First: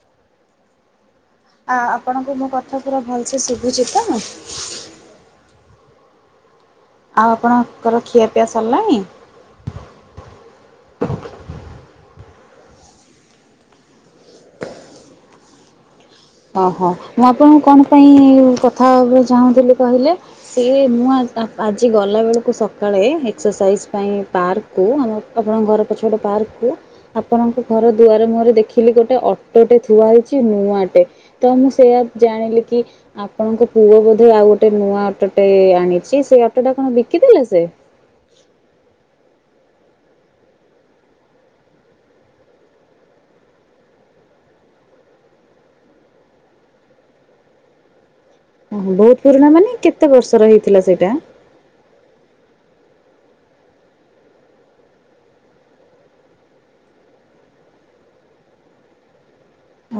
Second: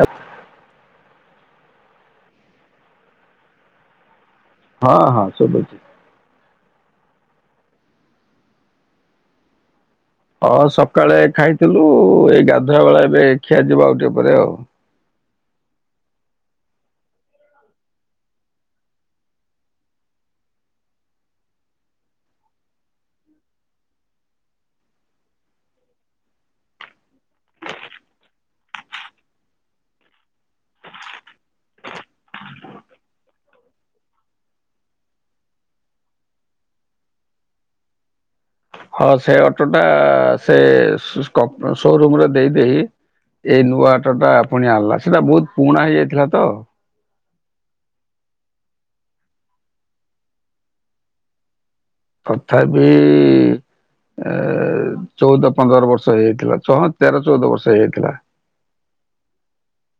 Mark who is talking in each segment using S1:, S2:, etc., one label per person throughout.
S1: ଆ।
S2: ଆ ଆପଣଙ୍କୁ ମୋ କଥା ପୁରା ଭଲସେ ଶୁଭୁଛି ତ?
S1: ହଁ ହଁ ଶୁଭୁଛି।
S2: ଆଉ ଆପଣଙ୍କର ଖିଆପିଆ ସରିଲାଣି?
S1: ହଁ ସକାଳେ ଖାଇଥିଲୁ ଏଇ ଗାଧୁଆ ବେଳା ଏବେ ଖିଆ ଯିବ ଆଉ ଟିକେ ପରେ ଆଉ।
S2: ଓହୋ ମୁଁ ଆପଣଙ୍କୁ କଣ ପାଇଁ କଥା ଚାହୁଁଥିଲି କହିଲେ? ସେ ମୁଁ ଆଜି ଗଲାବେଳକୁ ସକାଳେ ଏକ୍ସରସାଇଜ୍ ପାଇଁ ପାର୍କ କୁ ଆମେ ଆପଣଙ୍କ ଘର ପଛ ଗୋଟେ ପାର୍କକୁ। ଆପଣଙ୍କ ଘର ଦୁଆରେ ମୁହଁରେ ଦେଖିଲି ଗୋଟେ ଅଟୋଟେ ଥୁଆ ହେଇଛି ନୂଆଟେ। ତ ମୁଁ ସେଇଆ ଜାଣିଲି କି? ଆପଣଙ୍କ ପୁଅ ବୋଧେ ଆଉ ଗୋଟେ ନୂଆ ଅଟୋଟେ ଆଣିଛି ସେଇ ଅଟୋଟା କଣ ବିକିଦେଲେ ସେ?
S1: ହଁ ସେ ଅଟୋଟା ସେ ସୋରୁମରେ ଦେଇଦେଇ ଏଇ ନୂଆ ଅଟୋଟା ପୁଣି ଆଣିଲା ସେଟା ବହୁତ ପୁଣା ହେଇଯାଇଥିଲା ତ।
S2: ଓହୋ ବହୁତ ପୁରୁଣା ମାନେ କେତେ ବର୍ଷର ହେଇଥିଲା ସେଇଟା?
S1: ତଥାପି ଏ ଚଉଦ ପନ୍ଦର ବର୍ଷ ହେଇଥିଲା ତେର ଚଉଦ ବର୍ଷ ହେଇଥିଲା।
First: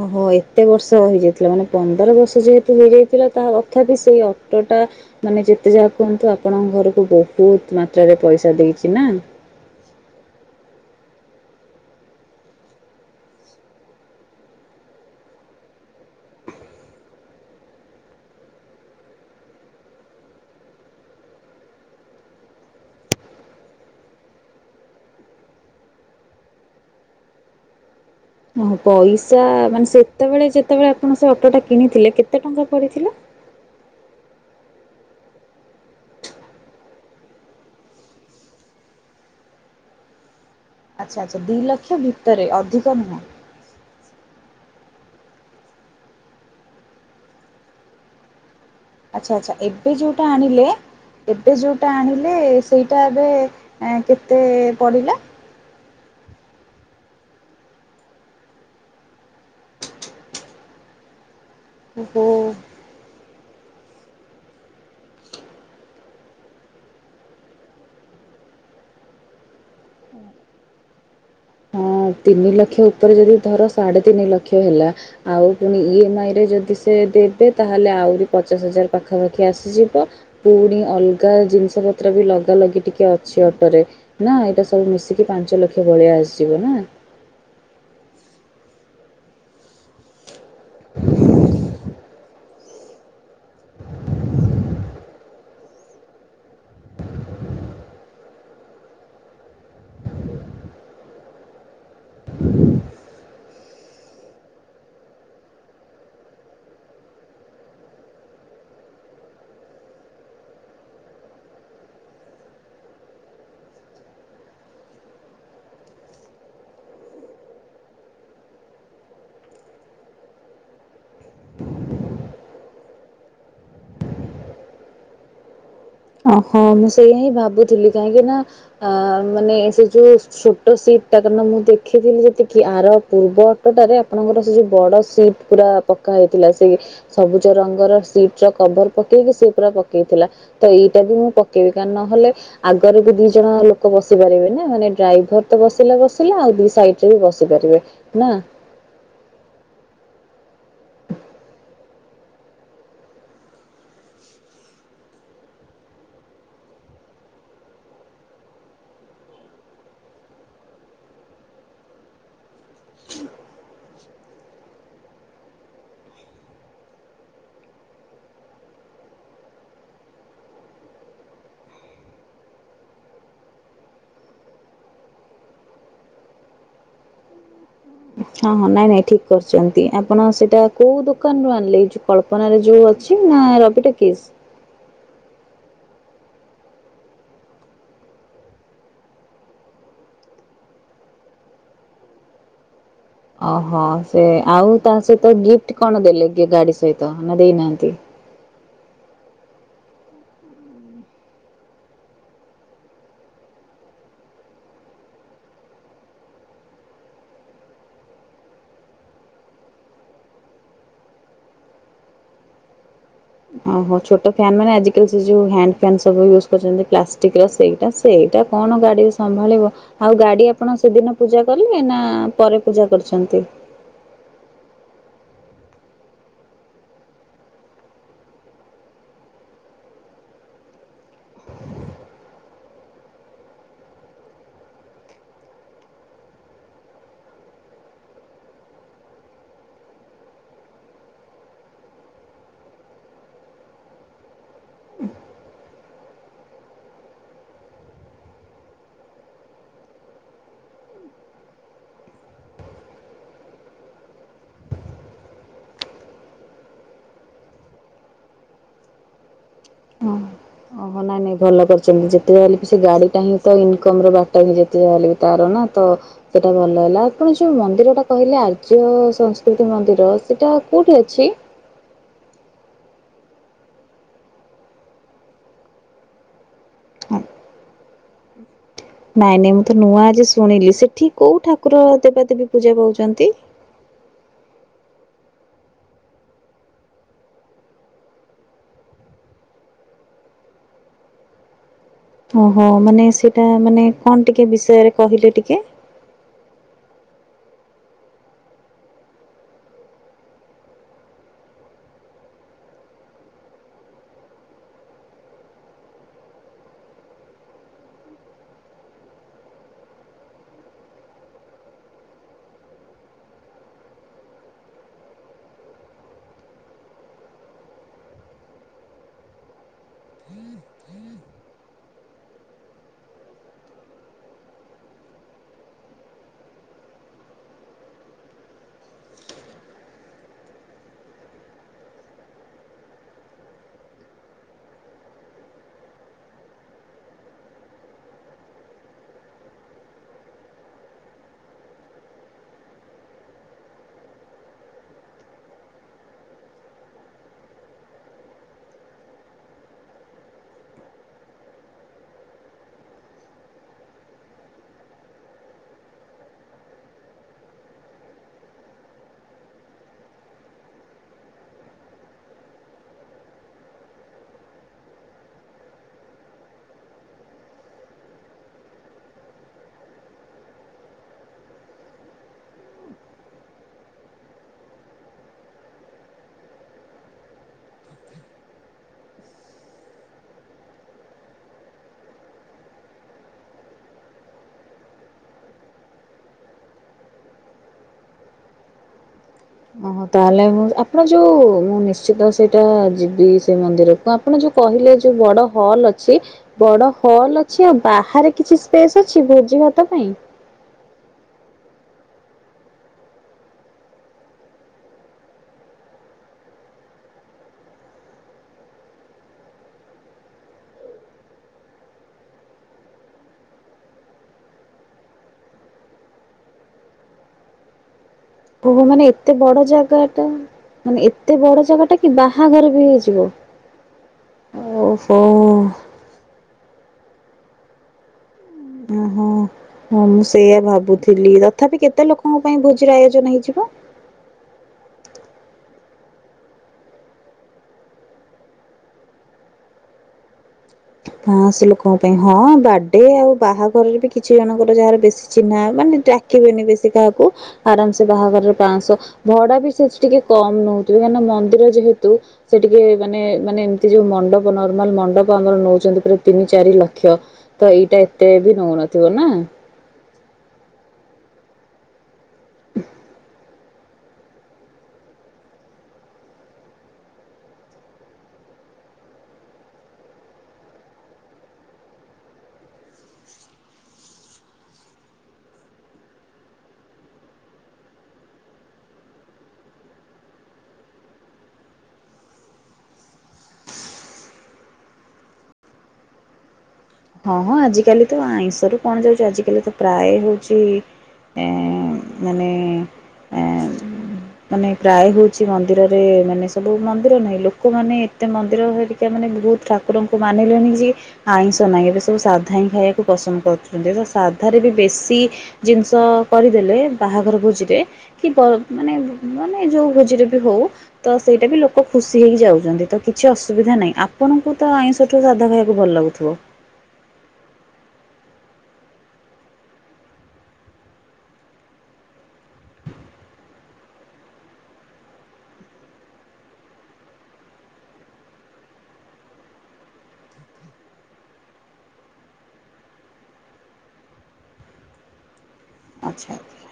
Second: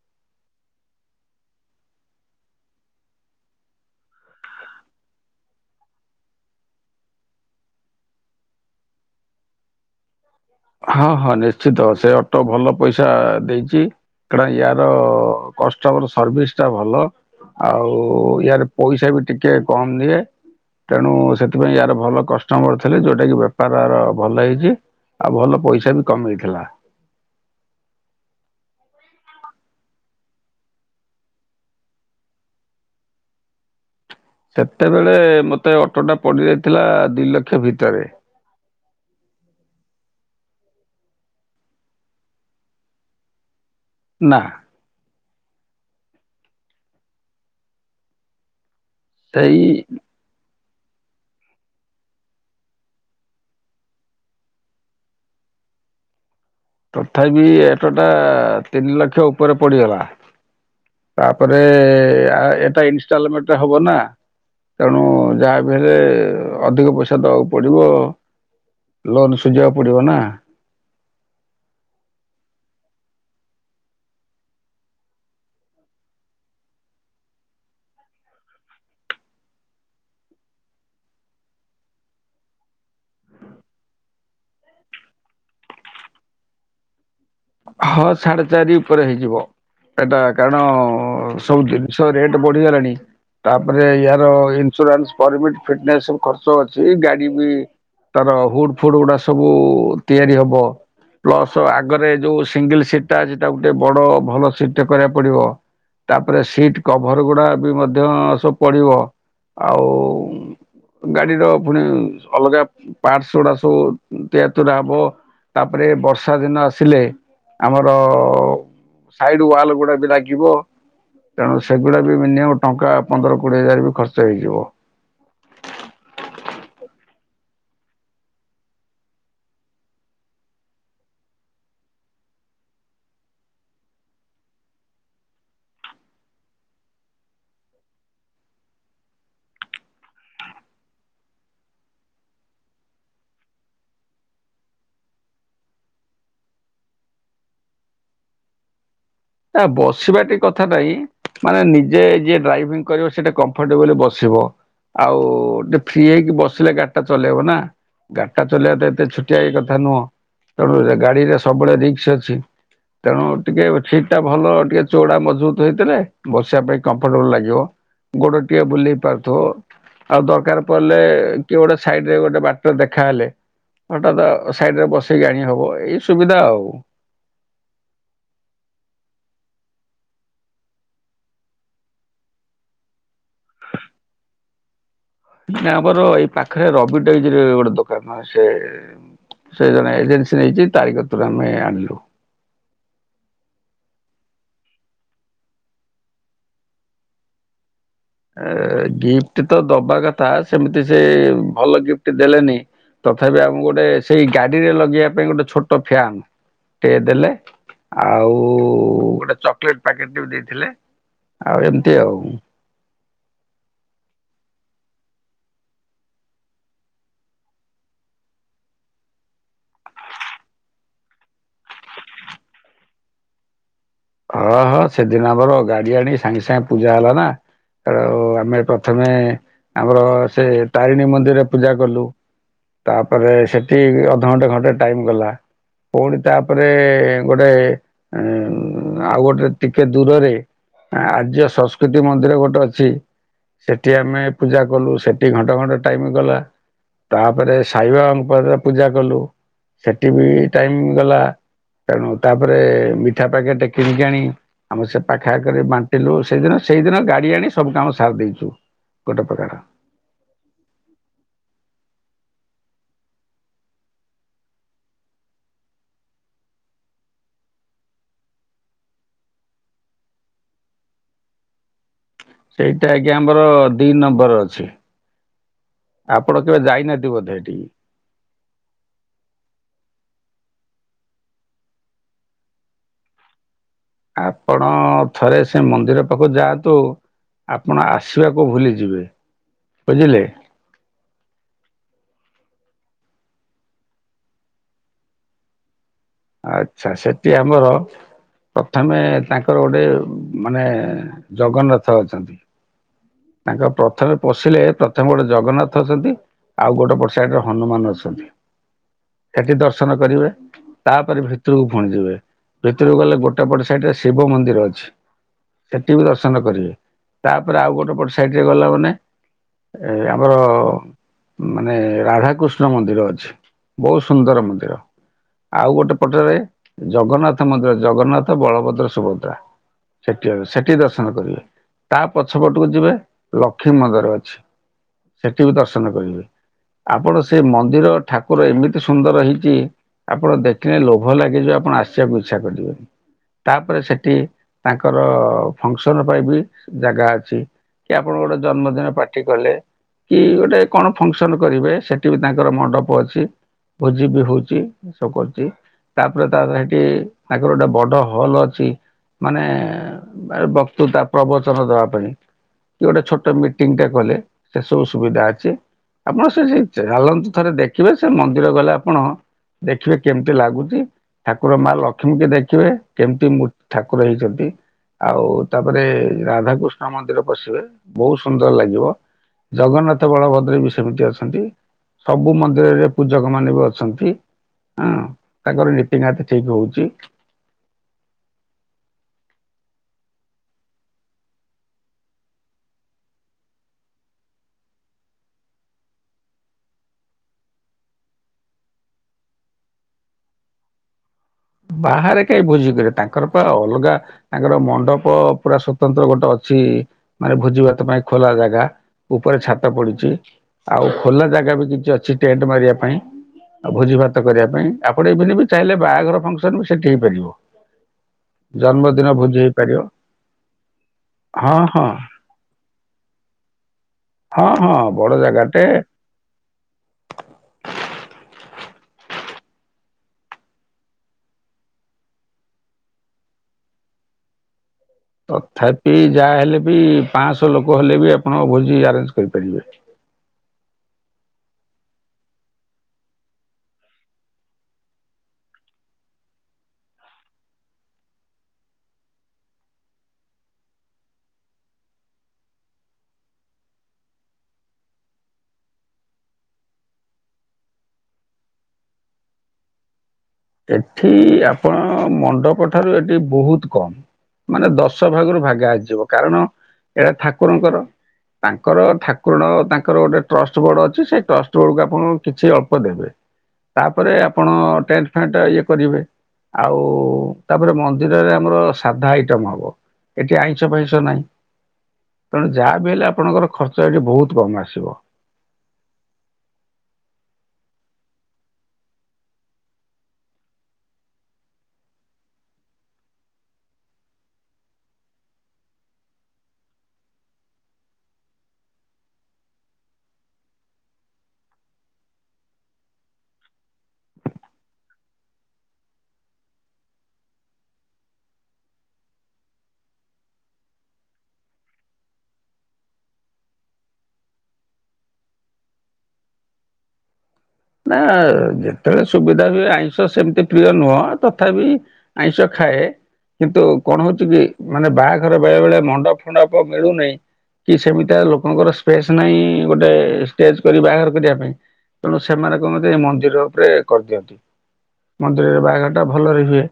S2: ଓହୋ ଏତେ ବର୍ଷ ହେଇଯାଇଥିଲା ମାନେ ପନ୍ଦର ବର୍ଷ ଯେହେତୁ ହେଇଯାଇଥିଲା ତା କଥାପି ସେଇ ଅଟୋଟା ମାନେ ଯେତେ ଯାହା କୁହନ୍ତୁ ଆପଣଙ୍କ ଘରକୁ ବହୁତ ମାତ୍ରାରେ ପଇସା ଦେଇଛି ନା।
S1: ହଁ ହଁ ନିଶ୍ଚିତ ସେ ଅଟୋ ଭଲ ପଇସା ଦେଇଛି। କଣ ୟାର କଷ୍ଟମର ସର୍ଭିସ ଟା ଭଲ। ଆଉ ୟାର ପଇସା ବି ଟିକେ କମ ଦିଏ। ତେଣୁ ସେଥିପାଇଁ ୟାର ଭଲ କଷ୍ଟମର ଥିଲେ ଯୋଉଟାକି ବେପାର ଭଲ ହେଇଛି। ଆଉ ଭଲ ପଇସା ବି କମେଇଥିଲା।
S2: ହ ପଇସା ମାନେ ସେତେବେଳେ ଯେତେବେଳେ ଆପଣ ସେ ଅଟୋଟା କିଣିଥିଲେ କେତେ ଟଙ୍କା ପଡିଥିଲା?
S1: ସେତେବେଳେ ମତେ ଅଟୋଟା ପଡିଯାଇଥିଲା ଦି ଲକ୍ଷ ଭିତରେ।
S2: ଆଚ୍ଛା ଆଚ୍ଛା ଦିଇ ଲକ୍ଷ ଭିତରେ ଅଧିକ ନୁହେଁ।
S1: ନା।
S2: ଆଚ୍ଛା ଆଚ୍ଛା
S1: ସେଇ
S2: ଏବେ ଯୋଉଟା ଆଣିଲେ ଏବେ ଯୋଉଟା ଆଣିଲେ ସେଇଟା ଏବେ କେତେ ପଡ଼ିଲା?
S1: ତଥାପି ଏଟୋଟା ତିନି ଲକ୍ଷ ଉପରେ ପଡିଗଲା। ତାପରେ
S2: ଓହୋ
S1: ଏଟା ଇନଷ୍ଟଲମେଣ୍ଟ ହବ ନା? ତେଣୁ ଯାହା ବିି ହେଲେ ଅଧିକ ପଇସା ଦେବାକୁ ପଡ଼ିବ। ଲୋନ୍ ସୁଝିବାକୁ ପଡିବ ନା।
S2: ହଁ ତିନି ଲକ୍ଷ ଉପରେ ଯଦି ଧର ସାଢେ ତିନି ଲକ୍ଷ ହେଲା। ଆଉ ପୁଣି ଇଏ ମାଇରେ ଯଦି ସେ ଦେବେ ତାହେଲେ ଆହୁରି ପଚାଶ ହଜାର ପାଖାପାଖି ଆସିଯିବ। ପୁଣି ଅଲଗା ଜିନିଷ ପତ୍ର ବି ଲଗା ଲଗି ଟିକେ ଅଛି ଅଟୋରେ। ନା ଏଇଟା ସବୁ ମିଶିକି ପାଞ୍ଚ ଲକ୍ଷ ଭଳିଆ ଆସିଯିବ ନା।
S1: ହଁ ସାଢେ ଚାରି ଉପରେ ହେଇଯିବ ଏଟା କାରଣ ସବୁ ଜିନିଷ ରେଟ ବଢିଗଲାଣି। ତାପରେ ଆର ଇନ୍ସୁରାନ୍ସମିଟ ଫିଟନସ ଖର୍ଚ୍ଚ ଅଛି ଗାଡି ବି ତାର ହୁଡ ଫୁଡ ଗୁଡା ସବୁ ତିଆରି ହବ ପ୍ଲସ ଆଗରେ ଯୋଉ ସିଙ୍ଗଲ ସିଟ୍ ଟା ସେଟା ଗୋଟେ ବଡ ଭଲ ସିଟ୍ କରିବାକୁ ପଡିବ। ତାପରେ ସିଟ୍ କଭର ଗୁଡା ବି ମଧ୍ୟ ସବୁ ପଡିବ ଆଉ। ଗାଡିର ପୁଣି ଅଲଗା ପାର୍ଟସ ଗୁଡା ସବୁ ତିଆରି ରା ହବ ତାପରେ ବର୍ଷା ଦିନ ଆସିଲେ ଆମର ସାଇଡ ୱାଲ ଗୁଡା ବି ଲାଗିବ। ତେଣୁ ସେଗୁଡ଼ା ବି ମିନିମମ୍ ଟଙ୍କା ପନ୍ଦର କୋଡ଼ିଏ ହଜାର ବି ଖର୍ଚ୍ଚ ହେଇଯିବ।
S2: ଓହୋ ମୁଁ ସେଇଆ ହିଁ ଭାବୁଥିଲି କାହିଁକି ନା ଅ ମାନେ ସେ ଯୋଉ ଛୋଟ ସିଟ୍ଟା କାରଣ ମୁଁ ଦେଖିଥିଲି ଯେତିକି ଆର ପୂର୍ବ ଅଟୋଟାରେ ଆପଣଙ୍କର ସେ ଯେଉଁ ବଡ଼ ସିଟ୍ ପୁରା ପକ୍କା ହେଇଥିଲା ସେ ବି ସବୁଜ ରଙ୍ଗର ସିଟ ର କଭର ପକେଇକି ସେ ପୁରା ପକେଇଥିଲା। ତ ଏଇଟା ବି ମୁଁ ପକେଇବି କାଣ ନହେଲେ ଆଗରେ ବି ଦି ଜଣ ଲୋକ ବସି ପାରିବେ ନା ମାନେ ଡ୍ରାଇଭର ତ ବସିଲା ବସିଲା ଆଉ ଦି ସାଇଡ ରେ ବି ବସି ପାରିବେ। ନା
S1: ନା ବସିବା ଟି କଥା ନାଇଁ। ମାନେ ନିଜେ ଯିଏ ଡ୍ରାଇଭିଂ କରିବ ସେଇଟା କମ୍ଫର୍ଟେବଲି ବସିବ। ଆଉ ଗୋଟେ ଫ୍ରି ହେଇକି ବସିଲେ ଗାଡି ଟା ଚଲେଇବ ନା। ଗାଡିଟା ଚଲେଇବା ତ ଏତେ ଛୁଟିଆଇ କଥା ନୁହଁ ତେଣୁ ଗାଡିରେ ସବୁବେଳେ ରିକ୍ସ ଅଛି। ତେଣୁ ଟିକେ ଠ ଟା ଭଲ ଟିକେ ଚୋଡା ମଜବୁତ ହେଇଥିଲେ ବସିବା ପାଇଁ କମ୍ଫର୍ଟେବଲ ଲାଗିବ। ଗୋଡଟିଏ ବୁଲେଇ ପାରୁଥିବ। ଆଉ ଦରକାର ପଡ଼ିଲେ କି ଗୋଟେ ସାଇଡ ରେ ଗୋଟେ ବାଟର ଦେଖାହଲେ ହଠାତ୍ ସାଇଡ ରେ ବସେଇକି ଆଣି ହବ ଏଇ ସୁବିଧା ଆଉ
S2: ହଁ ହଁ ନାଇଁ ନାଇଁ ଠିକ କରିୁଛନ୍ତି। ଆପଣ ସେଇଟା କୋଉ ଦୋକାନୁ ରୁ ଆଣିଲେ ଏଇ ଯୋଉ କଳ? ନରେ ଯୋଉ ଅଛି ନା ରବି ଟକିସ୍
S1: ଆମର ଏଇ ପାଖରେ ରବିଟକିଜ୍ ରେ ଗୋଟେ ଦୋକାନ ସେ ସେ ଜଣେ ଏଜେନ୍ସି ନେଇଛି ତାରିଖତରେ ଆମେ ଆଣିଲୁ।
S2: ଓହୋ ସେ ଆଉ ତା ସହିତ ଗିଫ୍ଟ କଣ ଦେଲେ କିଏ ଗାଡି ସହିତ ନା ଦେଇନାହାନ୍ତି।
S1: ଗିଫ୍ଟ ତ ଦବା କଥା, ସେମିତି ସେ ଭଲ ଗିଫ୍ଟ ଦେଲେନି। ତଥାପି ଆମକୁ ଗୋଟେ ସେଇ ଗାଡିରେ ଲଗେଇବା ପାଇଁ ଗୋଟେ ଛୋଟ ଫ୍ୟାନ ଟେ ଦେଲେ ଆଉ ଗୋଟେ ଚକଲେଟ ପ୍ୟାକେଟ ବି ଦେଇଥିଲେ ଆଉ ଏମିତି ଆଉ
S2: ଓହୋ ଛୋଟ ଫ୍ୟାାନ ମାନେ ଆଜିକାଲି ସେ ଯୋଉ ହ୍ୟାଣ୍ଡ ଫ ସବୁ ୟୁଜ କରିଛନ୍ତି ପ୍ଲାଷ୍ଟିକ ର ସେଇଟା ସେଇଟା କଣ ଗାଡ଼ି ସମ୍ଭାଳିବ? ଆଉ ଗାଡି ଆପଣ ସେଦିନ ପୂଜା କଲେ ନା ପରେ ପୂଜା କରୁଛନ୍ତି।
S1: ହଁ ହଁ ସେଦିନ ଆମର ଗାଡି ଆଣି ସାଙ୍ଗେ ସାଙ୍ଗେ ପୂଜା ହେଲା ନା। ଉ ଆମେ ପ୍ରଥମେ ଆମର ସେ ତାରିଣୀ ମନ୍ଦିରରେ ପୂଜା କଲୁ। ତାପରେ ସେଠି ଅଧଘଣ୍ଟେ ଘଣ୍ଟେ ଟାଇମ ଗଲା। ପୁଣି ତାପରେ ଗୋଟେ ଉ ଆଉ ଗୋଟେ ଟିକେ ଦୂରରେ ଆର୍ଯ୍ୟ ସଂସ୍କୃତି ମନ୍ଦିର ଗୋଟେ ଅଛି। ସେଠି ଆମେ ପୂଜା କଲୁ ସେଠି ଘଣ୍ଟ ଘଣ୍ଟ ଟାଇମ ଗଲା। ତାପରେ ସାଇବାଙ୍କ ପାରେ ପୂଜା କଲୁ। ସେଠି ବି ଟାଇମ ଗଲା ତେଣୁ ତାପରେ ମିଠା ପ୍ୟାକେଟ କିଣିକିଆଣି ଆମେ ସେ ପାଖାଆଖରେ ବାଣ୍ଟିଲୁ ସେଇଦିନ ସେଇଦିନ ଗାଡି ଆଣି ସବୁ କାମ ସାରି ଦେଇଛୁ। ଗୋଟେ ପ୍ରକାର
S2: ହଁ। ଓହୋ ନାଇଁ ନାଇଁ ଭଲ କରିଛନ୍ତି ଯେତେ ଯା ହେଲେ ବି ସେ ଗାଡ଼ିଟା ହିଁ ତ ଇନକମର ବାଟ ହିଁ ଯେତେ ଯା ହେଲେ ତାର ନା ତ ସେଇଟା ଭଲ ହେଲା। ଆପଣ ଯୋଉ ମନ୍ଦିରଟା କହିଲେ ଆର୍ଯ୍ୟ ସଂସ୍କୃତି ମନ୍ଦିର ସେଇଟା କୋଉଠି ଅଛି?
S1: ସେଇଟା ଆଜ୍ଞା ଆମର ଦି ନମ୍ବର ଅଛି। ଆପଣ କେବେ ଯାଇନାହାନ୍ତି ବୋଧେ ଏଠିକି।
S2: ନାଇଁ ନାଇଁ ମୁଁ ତ ନୂଆ ଆଜି ଶୁଣିଲି। ସେଠି କୋଉ ଠାକୁର ଦେବାଦେବୀ ପୂଜା ପାଉଛନ୍ତି?
S1: ଆପଣ ଥରେ ସେ ମନ୍ଦିର ପାଖକୁ ଯାଆନ୍ତୁ। ଆପଣ ଆସିବାକୁ ଭୁଲି ଯିବେ ବୁଝିଲେ।
S2: ଓହୋ ମାନେ ସେଇଟା ମାନେ କଣ ଟିକେ ବିଷୟରେ କହିଲେ ଟିକେ।
S1: ଆଛା ସେଠି ଆମର ପ୍ରଥମେ ତାଙ୍କର ଗୋଟେ ମାନେ ଜଗନ୍ନାଥ ଅଛନ୍ତି। ତାଙ୍କ ପ୍ରଥମେ ପଶିଲେ ପ୍ରଥମେ ଗୋଟେ ଜଗନ୍ନାଥ ଅଛନ୍ତି। ଆଉ ଗୋଟେ ପଟ ସାଇଡରେ ହନୁମାନ ଅଛନ୍ତି ସେଠି ଦର୍ଶନ କରିବେ। ତାପରେ ଭିତରକୁ ପୁଣି ଯିବେ ଭିତରକୁ ଗଲେ ଗୋଟେ ପଟେ ସାଇଟରେ ଶିବ ମନ୍ଦିର ଅଛି। ସେଠି ବି ଦର୍ଶନ କରିବେ ତାପରେ ଆଉ ଗୋଟେ ପଟେ ସାଇଡ ରେ ଗଲା ମାନେ ଏ ଆମର ମାନେ ରାଧାକୃଷ୍ଣ ମନ୍ଦିର ଅଛି। ବହୁତ ସୁନ୍ଦର ମନ୍ଦିର। ଆଉ ଗୋଟେ ପଟରେ ଜଗନ୍ନାଥ ମନ୍ଦିର ଜଗନ୍ନାଥ ବଳଭଦ୍ର ସୁଭଦ୍ରା। ସେଠି ସେଠି ଦର୍ଶନ କରିବେ ତା ପଛପଟକୁ ଯିବେ ଲକ୍ଷ୍ମୀ ମନ୍ଦିର ଅଛି ସେଠି ବି ଦର୍ଶନ କରିବେ। ଆପଣ ସେ ମନ୍ଦିର ଠାକୁର ଏମିତି ସୁନ୍ଦର ହେଇଛି ଆପଣ ଦେଖିଲେ ଲୋଭ ଲାଗେ ଯିବ ଆପଣ ଆସିବାକୁ ଇଚଛା କରିବେନି। ତାପରେ ସେଠି ତାଙ୍କର ଫଙ୍କସନ୍ ପାଇଁ ବି ଜାଗା ଅଛି। କି ଆପଣ ଗୋଟେ ଜନ୍ମଦିନ ପାର୍ଟି କଲେ। କି ଗୋଟେ କଣ ଫଙ୍କସନ କରିବେ ସେଠି ବି ତାଙ୍କର ମଣ୍ଡପ ଅଛି। ଭୋଜି ବି ହଉଛି ଏ ସବୁ କରୁଛି। ତାପରେ ତାର ସେଇଠି ତାଙ୍କର ଗୋଟେ ବଡ ହଲ ଅଛି। ମାନେ ବକ୍ତୃତା ପ୍ରବଚନ ଦବା ପାଇଁ। କି ଗୋଟେ ଛୋଟ ମିଟିଂ ଟା କଲେ ସେ ସବୁ ସୁବିଧା ଅଛି। ଆପଣ ସେଠି ଚାଲନ୍ତୁ ଥରେ ଦେଖିବେ ସେ ମନ୍ଦିର ଗଲେ ଆପଣ ଦେଖିବେ କେମିତି ଲାଗୁଛି। ଠାକୁର ମା ଲକ୍ଷ୍ମୀ କେ ଦେଖିବେ କେମିତି ମୂ ଠାକୁର ହେଇଛନ୍ତି। ଆଉ ତାପରେ ରାଧାକୃଷ୍ଣ ମନ୍ଦିର ପଶିବେ ବହୁତ ସୁନ୍ଦର ଲାଗିବ। ଜଗନ୍ନାଥ ବଳଭଦ୍ର ବି ସେମିତି ଅଛନ୍ତି। ସବୁ ମନ୍ଦିରରେ ପୂଜକମାନେ ବି ଅଛନ୍ତି। ହଁ ତାଙ୍କର ରିତିନିହାତି ଠିକ ହଉଛି।
S2: ଓହୋ ତାହେଲେ ମୁଁ ଆପଣ ଯୋଉ ମୁଁ ନିଶ୍ଚିତ ସେଇଟା ଯିବି ସେ ମନ୍ଦିରକୁ ଆ ଆପଣ ଯୋଉ କହିଲେ ଯୋଉ ବଡ ହଲ୍ ଅଛି। ବଡ ହଲ୍ ଅଛି ଆଉ ବାହାରେ କିଛି ସ୍ପେସ୍ ଅଛି ଭୋଜି ଭାତ ପାଇଁ।
S1: ବାହାରେ କାହିଁ ଭୋଜି କରିବେ ତାଙ୍କର ପା ଅଲଗା ତାଙ୍କର ମଣ୍ଡପ ପୁରା ସ୍ଵତନ୍ତ୍ର ଗୋଟେ ଅଛି ମାନେ ଭୋଜିଭାତ ପାଇଁ ଖୋଲା ଜାଗା। ଉପରେ ଛାତ ପଡିଛି ଆଉ ଖୋଲା ଜାଗା ବି କିଛି ଅଛି ଟେଣ୍ଟ ମାରିବା ପାଇଁ। ଆଉ ଭୋଜି ଭାତ କରିବା ପାଇଁ ଆପଣ ଏଇବେନି ବି ଚାହିଁଲେ ବାହାଘର ଫଙ୍କସନ ବି ସେଠି ହେଇପାରିବ।
S2: ଓହୋ ମାନେ
S1: ଜନ୍ମଦିନ
S2: ଏତେ
S1: ଭୋଜି
S2: ବଡ
S1: ହେଇପାରିବ
S2: ଜାଗା ଟା ମାନେ ଏତେ
S1: ହଁ
S2: ବଡ
S1: ହଁ
S2: ଜାଗା ଟା କି ବାହାଘର ବି ହେଇଯିବ।
S1: ହଁ ହଁ
S2: ଓହୋ
S1: ବଡ ଜାଗା ଟେ
S2: ଓହୋ ହଁ ମୁଁ ସେଇଆ ଭାବୁଥିଲି ତଥାପି କେତେ ଲୋକଙ୍କ ପାଇଁ ଭୋଜିର ଆୟୋଜନ ହେଇଯିବ।
S1: ତଥାପି ଯାହା ହେଲେ ବି ପାଞ୍ଚଶହ ଲୋକ ହେଲେ ବି ଆପଣ ଭୋଜି ଆରେଞ୍ଜ କରିପାରିବେ।
S2: ପାଶହ ଲୋକଙ୍କ ପାଇଁ ହଁ ବାର୍ଡେ ଆଉ ବାହାଘରରେ ବି କିଛି ଜଣଙ୍କର ଯାହାର ବେଶୀ ଚିହ୍ନା ମାନେ ଟା କିବେନି ବେଶୀ କାହାକୁ ଆରାମସେ ବାହାଘରର ପାଞ୍ଚଶହ ଭଡା ବି ସେଠ ଟିକେ କମ ନଉଥିବେ କାହିଁକିନା ମନ୍ଦିର ଯେହେତୁ ସେ ଟିକେ ମାନେ ମାନେ ଏମତି ଯୋଉ ମଣ୍ଡପ ନର୍ମାଲ ମଣ୍ଡପ ଆମର ନଉ। [unintelligible] ପୁର ତିନି ଚାରି ଲକ୍ଷ ତ ଏଇଟା ଏତେ ବି ନଉନଥିବ ନା।
S1: ଏଠି ଆପଣ ମଣ୍ଡପ ଠାରୁ ଏଠି ବହୁତ କମ୍ ମାନେ ଦଶ ଭାଗରୁ ଭାଗେ ଆସିଯିବ କାରଣ ଏଇଟା ଠାକୁରଙ୍କର। ତାଙ୍କର ଠାକୁରଣ ତାଙ୍କର ଗୋଟେ ଟ୍ରଷ୍ଟ ବୋର୍ଡ ଅଛି ସେ ଟ୍ରଷ୍ଟ ବୋର୍ଡ କୁ ଆପଣ କିଛି ଅଳ୍ପ ଦେବେ। ତାପରେ ଆପଣ ଟେଣ୍ଟ ଫେଣ୍ଟ ଇଏ କରିବେ। ଆଉ ତାପରେ ମନ୍ଦିରରେ ଆମର ସାଧା ଆଇଟମ ହବ। ଏଠି ଆଇଁଷ ଫାଇଁସ ନାହିଁ। ତେଣୁ ଯାହା ବି ହେଲେ ଆପଣଙ୍କର ଖର୍ଚ୍ଚ ଏଠି ବହୁତ କମ୍ ଆସିବ।
S2: ହଁ ହଁ ଆଜି କାଲି ତ ଆଇଁଷରୁ କଣ ଯାଉଛି ଆଜି କାଲି ତ ପ୍ରାୟ ହଉଛି ଏଁ ମାନେ ଏଁ ମାନେ ପ୍ରାୟ ହଉଛି ମନ୍ଦିରରେ ମାନେ ସବୁ ମନ୍ଦିର ନାହିଁ ଲୋକମାନେ ଏତେ ମନ୍ଦିର ହେ କିଏମାନେ ବହୁତ ଠାକୁରଙ୍କୁ ମାନିଲେନି ଯେ ଆଇଁଷ ତ ନାଇଁ ଏବେ ସବୁ ସାଧା ହିଁ ଖାଇଆକୁ ପସନ୍ଦ କରୁଛନ୍ତି ତ ସାଧାରେ ବି ବେଶୀ ଜିନିଷ କରିଦେଲେ ବାହାଘର ଭୋଜିରେ କି ଵ ମାନେ ମାନେ ଯୋଉ ଭୋଜିରେ ବି ହଉ। ତ ସେଇଟା ବି ଲୋକ ଖୁସି ହେଇକି ଯାଉଛନ୍ତି ତ କିଛି ଅସୁବିଧା ନାହିଁ ଆପଣଙ୍କୁ ତ ଆଇଁଷ ଠୁ ସାଧା ଖାଇବାକୁ ଭଲ ଲାଗୁଥିବ?
S1: ନା ଯେତେବେଳେ ସୁବିଧା ହୁଏ ଆଇଁଷ ସେମିତି ପ୍ରିୟ ନୁହଁ। ତଥାପି ଆଇଁଷ ଖାଏ। କିନ୍ତୁ କଣ ହଉଛି କି ମାନେ ବାହାଘର ବେଳେବେଳେ ମଣ୍ଡପ ଫଣ୍ଡପ ମିଳୁନେଇଁ। କି ସେମିତିଆ ଲୋକଙ୍କର ସ୍ପେସ୍ ନାହିଁ ଗୋଟାଏ ଷ୍ଟେଜ କରି ବାହାଘର କରିବା ପାଇଁ ତେଣୁ ସେମାନେ କଣ କରନ୍ତି ମନ୍ଦିର ଉପରେ କରିଦିଅନ୍ତି। ମନ୍ଦିରରେ ବାହାଘର ଟା
S2: ଆଚ୍ଛା
S1: ଭଲରେ ହୁଏ।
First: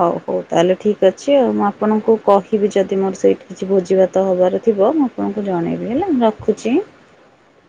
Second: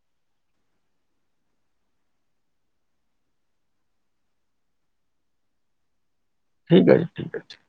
S2: ହଉ ହଉ ତାହେଲେ ଠିକ୍ ଅଛି ଆଉ ମୁଁ ଆପଣଙ୍କୁ କହିବି ଯଦି ମୋର ସେଇଠି କିଛି ଭୋଜିଭାତ ହବାର ଥିବ ମୁଁ ଆପଣଙ୍କୁ ଜଣେଇବି ହେଲା ର
S1: ଠିକ୍ ଅଛି, ଠିକ୍ ଅଛି।